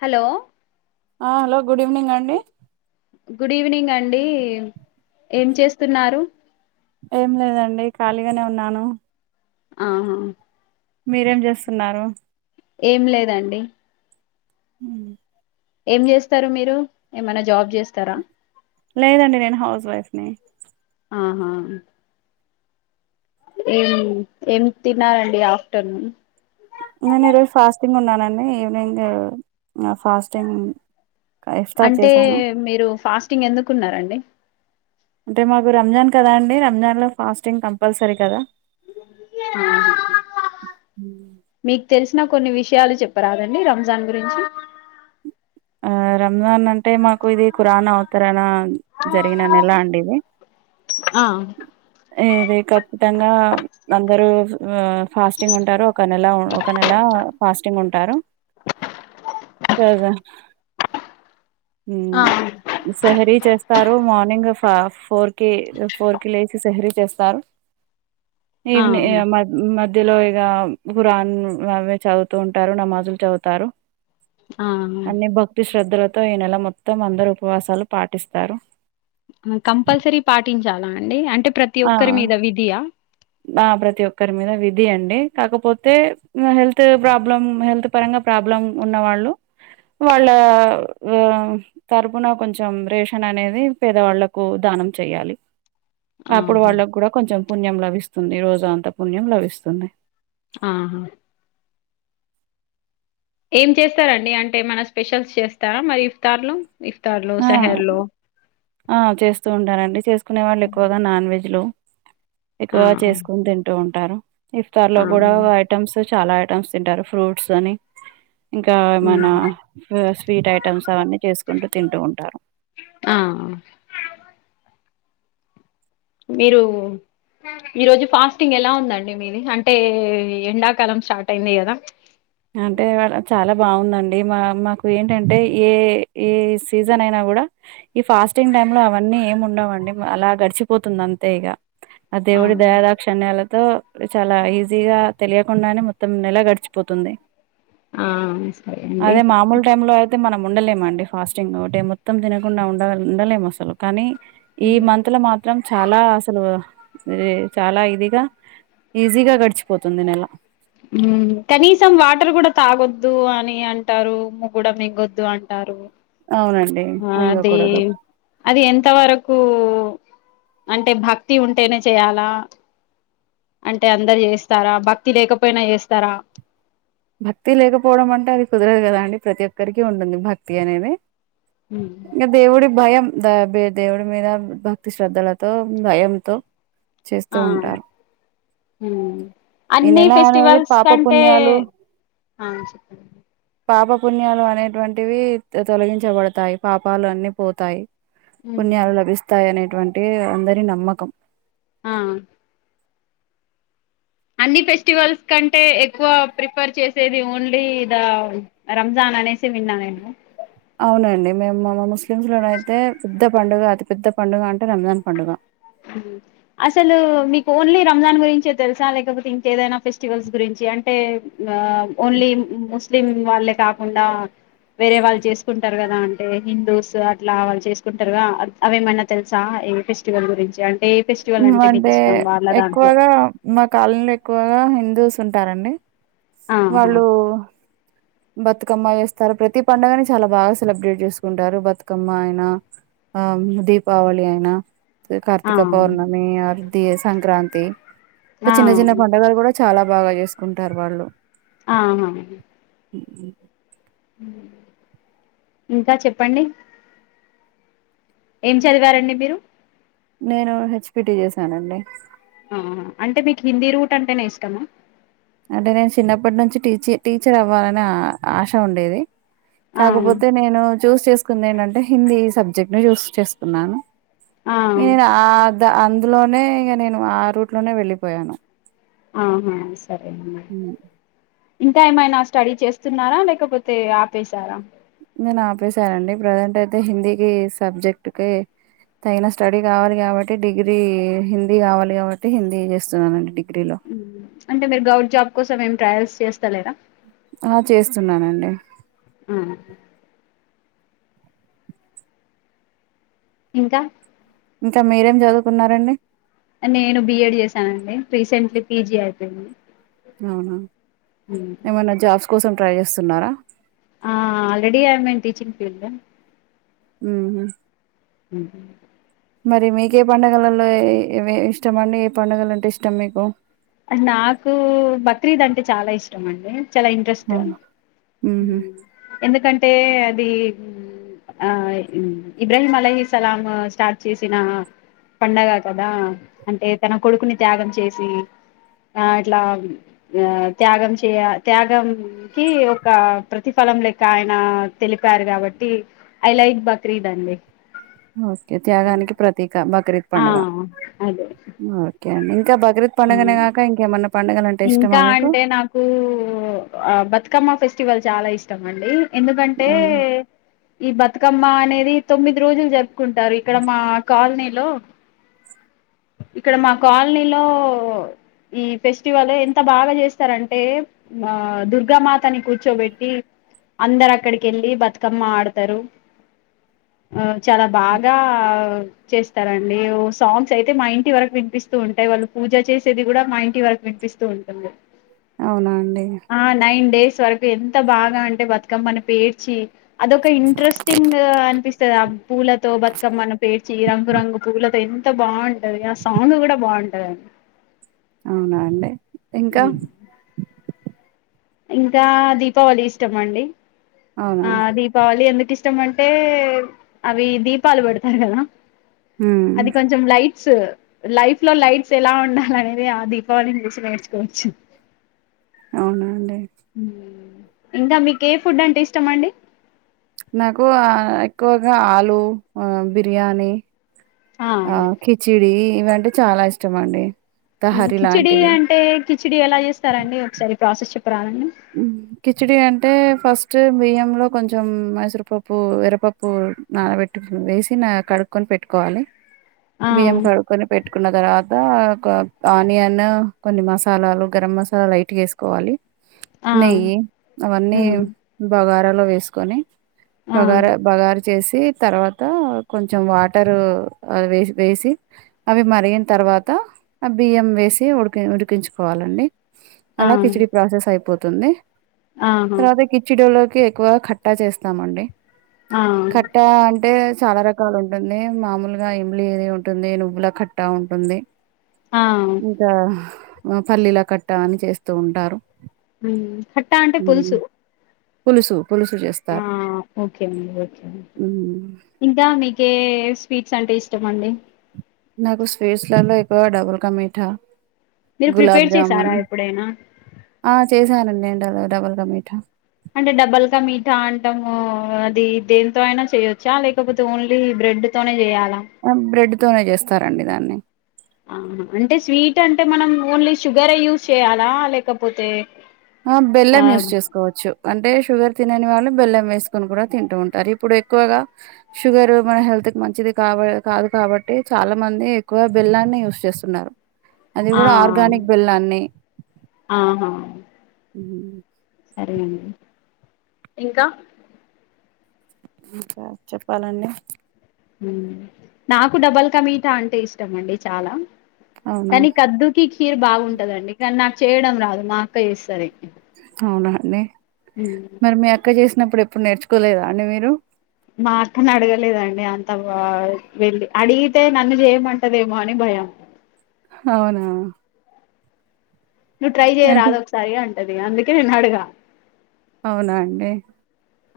Hello ఆ hello good evening అండి good evening అండి ఏం చేస్తున్నారు ఏం లేదండి కలిగానే ఉన్నాను ఆహా మీరేం జేస్తున్నారు ఏం లేదండి హుమ్మ్ ఏం జేస్తారు మీరు ఏమైనా జాబ్ జేస్తారా లేదండి నేను హౌస్ వైఫ్ ని ఆహా ఏం ఏం తిన్నారండి ఆఫ్టర్నూన్ నేన్ ఈరోజు ఫాస్టింగ్ ఉన్నానండి ఈవినింగ్ ఫాస్టింగ్ ఇఫ్తార్ అంటే చేశాను మీరు ఫాస్టింగ్ ఎందుకున్నారండి అంటే మాకు రంజాన్ కదా అండి రంజాన్ లో ఫాస్టింగ్ కంపల్సరీ కదా ఆహా హుమ్మ్ నాక్ కొన్ని విషయాలు చెప్పరాదండి రంజాన్ గురించి ఆ రంజాన్ అంటే మాకు ఇది ఖురానా అవుతారనా జరిగిన నెల అండి ఇది ఆ ఇది ఖచ్చితంగా అందరు ఆ ఫాస్టింగ్ ఉంటారు ఒక నెల ఒక నెల ఫాస్టింగ్ ఉంటారు సర్ ఆ హుమ్మ్ సహేరి చేస్ స్తారు మార్నింగ్ ఫోర్ కి ఫోర్ కి లేచి సహేరి చేస్తారు ఈవని ఆ మా మధ్యలో ఆ ఖురాన్ అవే చదువుతూ ఉంటారు నమాజు లు చదువుతారు అన్ని భక్తి శ్రద్ధలతో తో ఈ నెల మొత్తం అందరు ఉపవాసాలు పాటిస్తారు కంపల్సరీ పాటించాలా అండి అంటే ప్రతి ఆ ఒక్కరి మీద విధియా ఆ ఆ ప్రతి ఒక్కరు మీద విధి అండి కాకపోతే హెల్త్ ప్రాబ్లం హెల్త్ పరంగా ప్రాబ్లం ఉన్న వాళ్ళు వాళ్ళ తరుపున కొంచం రేషన్ అనేది పేదవాళ్ళలకు దానం చెయాలి అప్పుడు ఆహా వాళ్ళకి కూడా కొంచం పుణ్యం లభిస్తుంది రోజా అంతా పుణ్యం లభిస్తుంది ఆహా ఏం చేస్తారండి అంటే ఏమైనా స్పెషల్స్ చేస్తారా మరి ఇఫ్తార్ లో ఆ ఆ చేస్తూ ఉంటారంండి చేసుకునే వాళ్ళు హ్మ్. ఎక్కువగా నాన్ వెజ్లు ఆ! ఎక్కువగా చేసుకొని తింటూ ఉం ంటారు ఇఫ్తార్ లో ఆ! కూడా ఐటమ్స్ చాలా ఐటమ్స్ తింటారు ఫ్రూట్స్ అని ఇంకా ఏమనా హ్మ్. స్వీట్ ఐటమ్స్ అవన్నీ చేసుకుంటు తింటూ ఉంటారు ఆ! మీరు ఈరోజు ఫాస్టింగ్ ఎలా ఉందండి మీది అంటే ఎండాకాలం స్టార్ట్ అయింది కదా అంటే ఇవాల చాలా బాగుందండి మా మాకు ఏంటంటే ఏ ఏ సీజన్ అయినా కూడా ఈ ఫాస్టింగ్ టైమ్ లో అవన్నీ ఏం ఉండవండి అలా గడిచిపోతుంది అంతే ఇగ అ ఆ! దేవుడి దయాదాక్షన్యాలతో ఇప్పుడు చాలా ఈజీగా తెలియకుండానే మొత్తం నెల గడిచిపోతుంది ఆ! సరే అండి. అదే మామూలు టైమ్ లో తే మనం ఉండలేమండి ఫాస్టింగ్ ఒకటి మొత్తం తినకుండా ఉండ ఉండలేము అసలు కానీ ఈ మంత్ లో మాత్రం చాలా అసలు చాలా ఇదిగా ఈజీగా గడిచిపోతుంది నెల కనీసం వాటర్ కూడా తాగొద్దు అని అంటారు ముగ్గుడ మింగొద్దు అంటారు అవునండి అది మింగకూడదు అది ఎంత వరకు అంటే భక్తి ఉంటేనే చేయాలా అంటే అందరు చేస్తారా భక్తి లేకపోయినా చేస్తారా భక్తి లేకపోవడం అంటే అది కుదరదు కదా అండి ప్రతి ఒక్కరికి ఉంటుంది భక్తి అనేది ఇంగ దేవుడికి భయం ద బ దేవుడు మీద భక్తి శ్రద్ధలతో భయంతో చేస్తూ ఆ ఉంటారు ఈ అన్నిీ నెల అనేది ఫెస్టివల్స్ పాప కంటే పుణ్యాలు ఆ చెప్పన పాప పణ్యాలు అనేటువంటివి తొలగించబడతాయి పాపాలు అన్నిీ పోతాయి ఉమ్ పుణ్యలు లభిస్తాయ అనే టువంటి అందరి నమ్మకం ఆ అన్ని ఫెస్టివల్స్ కంటే ఎక్కువ ప్రిఫర్ చేసేది ఓన్లీ ఇద రంజాన్ అనేసి విన్నా నేను అవునండి మేము మా ముస్లిమ్స్ లోన అైతే పెద్ద పండుగ అతి పెెద్ద పండుగ అంటే రంజాన్ పండుగ అసలు మీకు ఓన్లీ రంజాన్ గురించే తెలుసా లేకపోతే ఇంకేదైనా ఫెస్టివల్స్ గురించి అంటే ఆ ఓన్లీ ముస్ స్లిం వాళ్ళే కాకుండా వేరే వాళ్ళు చేసుకుంటారు కదా అంటే హిందూస్ అట్లా వాళ్ళు చేసుకుంటారుగా అవేమన్నా తెలుసా ఈ ఫెస్టివల్ గురిం [unintelligible] అంటే దాంట్లో ఎక్కువగా మా కాలంలో ఎక్కువగా హిందూస్ చూస్తుంటారండి ఆహా వాళ్ళు బతుకమ్మ చేస్తారు ప్రతి పండుగని చాలా బాగా సెలబ్రేట్ చేసుకుంటారు బతుకమ్మ అయినా ఆ దీపావళి అయినా ఆ కార్తిక పౌర్ణమి ఆ ద సంక్రాంతి ప ఆ చినా చి పొం క గర కూడా చాలా బాగా చేసుకుంటారు వాళ్ళు ఆహ ఉ ఇంకా చెప్పండి ఏం చదివారండి మీరు నేను హెచ్పిటి చేశానండి ఆ అంటే మీకు హిందీ రూట్ అంటేనే ఇష్టమా అంటే నేను చిన్నప్పటి నుంచి టీచ టీచర్ అవ్వాలనే ఆశ ఉండేది ఆ కాకపోతే నేను చూస్ చేసుకుందేంటంటే అంటే హిందీ సబ్జెక్ట్ ను చూస్ చేసుకున్నాను ఆ ఏనా ఆ అందులోనే ఇక నేను ఆ రూట్ లోనే వెళ్ళిపోయాను ఆహా సరే ఇంకా ఏమైనా స్టడీ చేస్తున్నారా లేకపోతే ఆపేశారా నేను ఆపేశానుండి ప్రజెంట్ అయితే హిందీకి సబ్జెక్ట్ క తగిన స్టడీ కావాలి కాబట్టి డిగ్రీ హిందీ కావాలి కాబట్టి హిందీ చేస్తున్నానండి డిగీ అంటే మీరు గవర్ట్ జాబ్ ఎసం ట్రయల్స్ చేస్త ఆ చేస్తున్నానండి ఇంకా ఇంకా మీరేం చదువుకున్నారండి నేను బిఎడ్ చేశానండి రీసెంట్లీ పీజీ అయిపోయింది అవునా ఏమన్నా జాబ్స్ కోసం ట్రై చేస్తున్నారా ఆ ఆల్రెడీ ఆన్ టీచింగ్ ఇద ఉమ్ ఉ మరి మీకే పండుగలలో ఇష్టం అండి ఏ పండుగలు అంటే ఇష్టం మీకు నాకు బక్రీద్ అంటే చాలా ఇష్టం అండి చాలా ఇంట్రెస్ట్ ఉహు ఎందుకంటే అంటే అది ఆ ఇబ్రాహీం అలహీ సలాం స్టార్ట్ చేసిన పండగ కదా అంటే తన కొడుకుని త్యాగం చేసి ఆ ఇట్లా ఆ త్యాగం చేయ త్యాగం కి ఒక ప్రతిఫలం లెక ఆయన తెలిపారు కాబట్టి ఐ లైక్ బక్రీద్ అండి ఓకే త్యాగానికి ప్రతీక బక్రీద్ ఆ పండుగ అదే ఓకే ఇంకా బ బక్రీద్ పండుగకాక ఇంకా ఏమైనా ఇంకా అంటే నాకు బతుకమ్మ ఫెస్టివల్ చాలా ఇష్టం అండి ఎందుకంటే అవునా ఈ బత్ బతుకమ్మ అనేది తొమ్మిది రోజులు జరుపుకుంటారు ఇక్కడ మా కాలనీలో ఇక్కడ మా కాలనీలో ఈ ఫెస్ ఫస్టివల్ ఎంత బాగా చేస్తారంటే ఆ దుర్గామాతని కూర్చోబెట్టి అందరు అక్కడికి వెళ్ళి బతుకమ్మ ఆడతారు ఆ చాలా హ్మ్. బాగా చేస్తారండి సాంగ్స్ అయితే మా ఇంటి వరకు వినిపిస్తూ ఉంటాయి వాళ్ళు పూజ చేసేది కూడా మా ఇంటి వరకు విపి వినిపిస్తూ ఉంటుంది అవునా అండి ఆ నైన్ డేస్ వరకు ఎంత బాగా అంటే బతుకమ్మని పేర్చి అదొక్క ఇంట్రెస్టింగ్ అనిపిస్తుంది ఆ పూలతో బతుకమ్మ ను పేర్చి చ్చి రంగు రంగు పూలతో ఎంత బాగుంటది ఆ సాంగ్ కూడా బాగుంటది అవునా అండి ఇంకా ఇంకా దీపావళి ఇష్టం అండి అవునా ఆ దీపావళి ఎందుకు ఇష్ట ఇష్టం అంటే అవి దీపాలు పెడతారు కదా ఉ అది కొంచెం లైట్స్ లైఫ్ లో లైట్స్ ఎలా ఉండాల అనేది ఆ దీపావళిని చూసి నేర్చుకోవచ్చు అవునండి హు ఇంకా మీకు ఏ ఫుడ్ అంటే ఇష్టం అండి నాకు ఎక్కువగా ఆలు బిర్యానీ ఆ కిచిడి ఇవంటే చాలా ఇష్టం అండి తహరి కిచిడి లాంటివి అంటే కిచిడి ఎలా చేస్తారండి ఒకసారి ప్రాసెస్ చెప్ కిచిడి అంటే ఫస్ట్ ఫస్ట్ బియ్యంలో కొంచెం మైసరుపప్పు ఎర్రపప్పు నాలబెట్టు వేసి కడుక్కొని పెట్టుకోవాలి ఆ బియ్యం కడుక్కొని పెట్టుకున్న తర్వాత ఆనియన్ కొన్ని మసాలాలు గరం మసాలా లైట్ వేసుకోవాలి ఆ న అవన్నీ హ్మ్ బగార లో వేసుకొని ఆ బగార బగారు చేసి తర్వాత కొంచెం వాటరు వే వేసి అవి మరిగిన తర్వాత ఆ బియ్యం వేసి ఉడికి ఉడికించుకోవాలండి. ఆ అలా కిచిడి ప్రాసెస్ అయి పోతుంది ఆహా స అతే కచ్చ డోల ఎక్కువగా కట్టా చేస్తామండి ఆ ట్టా అంటే చాలా రకాలు ఉంటుంది మామూలుగా ఇమిలి ఏది ఉంటుంది నువ్వుల కట్టా ఉంటుంది ఆ ఇకా పల్లీల కట్ట అని చేస్తూ ఉంటారు కట్టా అంటే పులుసు పులుసుు ఆ ఓకే మఓకే హ్మ్. ఇకా మీ స్వీట్స్ అంటే ఇష్టం అండి నాకు స్వీట్స్లలో ఎకువ డబుల్కా మీఠా మీరు ప్రిపేర్ చేసారా గులాబ్జామున్ ఎప్పుడైనా ఆ చేశానండి డబల్గా మీఠా అంటే డబ్బల్గా మీఠా అంటాము అది దేంతో అయినా చేయొచ్చా లేకపోతే ఓన్లీ బ్రెడ్ తోనే చేయాలి బ్రెడ్ తనే చేస్తారండి దాన్ని ఆహా అంటే స్వీట్ అంటే మనం ఓన్లీ షుగర్ యూజ్ చేయాలా లేకపోతే ఆ బెల్లం యూస్ చేసుకోవచ్చు అంటే షుగర్ తినని వాళ్ళు బెల్లం వేసుకొని కూడా తింటూ ఉంటారు ఇప్పుడు ఎక్కువగా షుగర్ మన హెల్త్ కి మంచిది కావ కాదు కాబట్టి చాలా మంది ఎక్కువగా బెల్లాన్ని యూస్ చేస్తున్నారు అది ఆ కూడా ఆర్గానిక్ బెల్లాన్ని ఆహా ఉ సరే అండి ఇంకా ఇంకా చెప్పాలండి నాకు డబల్ క మీఠా అంటే ఇష్టం అండి చాలా అవునా కానీ కద్దుకి చీరు బాగుంటదండి కానీ నాకు చేయడం రాదు మా అక్క చేస్తరే అవునా అ మరి మీ అక్క చేసినప్పుడు ఎ అప్పుడు నేర్చుకోలేదుా అండి మీరు మా అక్కను అడగలేదండి అంత వెళ్ళి అడిగితే నన్ను చేయమంటాదేమో అని భయం అవునా నువ్వు ట్రై అంటే చేయరాదు ఒక్కసారి ఆన్ టదిగా అందుకే నేను అడగ అవునా అండి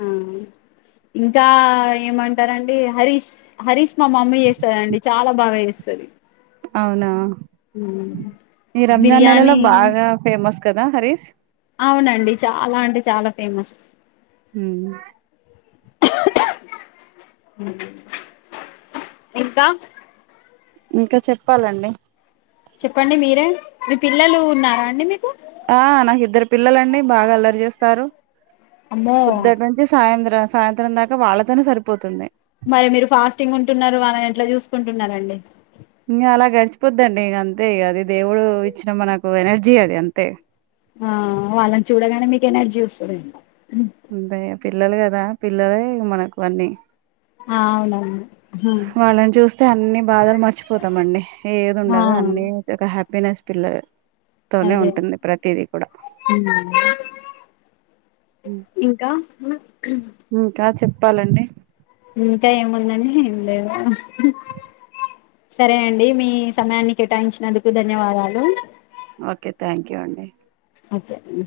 ఆ ఇంకా ఏమంటారు అండి హరీష్ హరీష్ మా మమ్మీ చేస్తాదండి చాలా బాగా చేస్తది అవునా మ్మ్. ఈ రంజాన్ నెలలో బిర్యానీ బాగా ఫేమస్ కదా హరీష్ అవునండి చాలా అంటే చాలా ఫేమస్ యూ ఇంకా ఇంకా చెప్పాలండి చెప్పండి మీరే మీ పిల్లలు ఉన్నారా అండి మీకు ఆ నాకు ఇద్దరు పిల్లలు అండి బాగా అల్లరి చేస్తారు అమ్మో పొద్దటి నుంచి సాయంత్రం సాయంత్రం దాకా వాళ్ళతోనే సరిపోతుంది మరి మీరు ఫాస్టింగ్ ఉంటున్నారు వాళ్లని ఎట్లా చూసుకుంటున్నారండి ఇంకా అలా గడిచి పోద్దండి ఇగ అంతే అది దేవుడు ఇచ్చిన మనకు ఎనర్జీ అది అంతే ఆ వాళ్ళని చూడగానే మీకు ఎనర్జీ వస్తది ఏమో అంతే గా పిల్లలు కదా పిల్లలే మనకు అన్ని ఆ అవునవును వాళ్ళని చూస్ తే అన్ని బాధలు మర్చిపోతాం అండి ఏది ఆ ఉండదు అన్నీ ఒక హ్యాపీ పేనాన్సి పిల్లలు అదే యూ ఇంకా ఇంకా చెప్పాలండి ఇంకా ఏముందండి ఏం లేదు సరే అండి మీ సమయాన్ని కేటాయించినందుకు ధన్యవాదాలు ఓకే థ్యాంక్ యూ అండి ఓకే అండి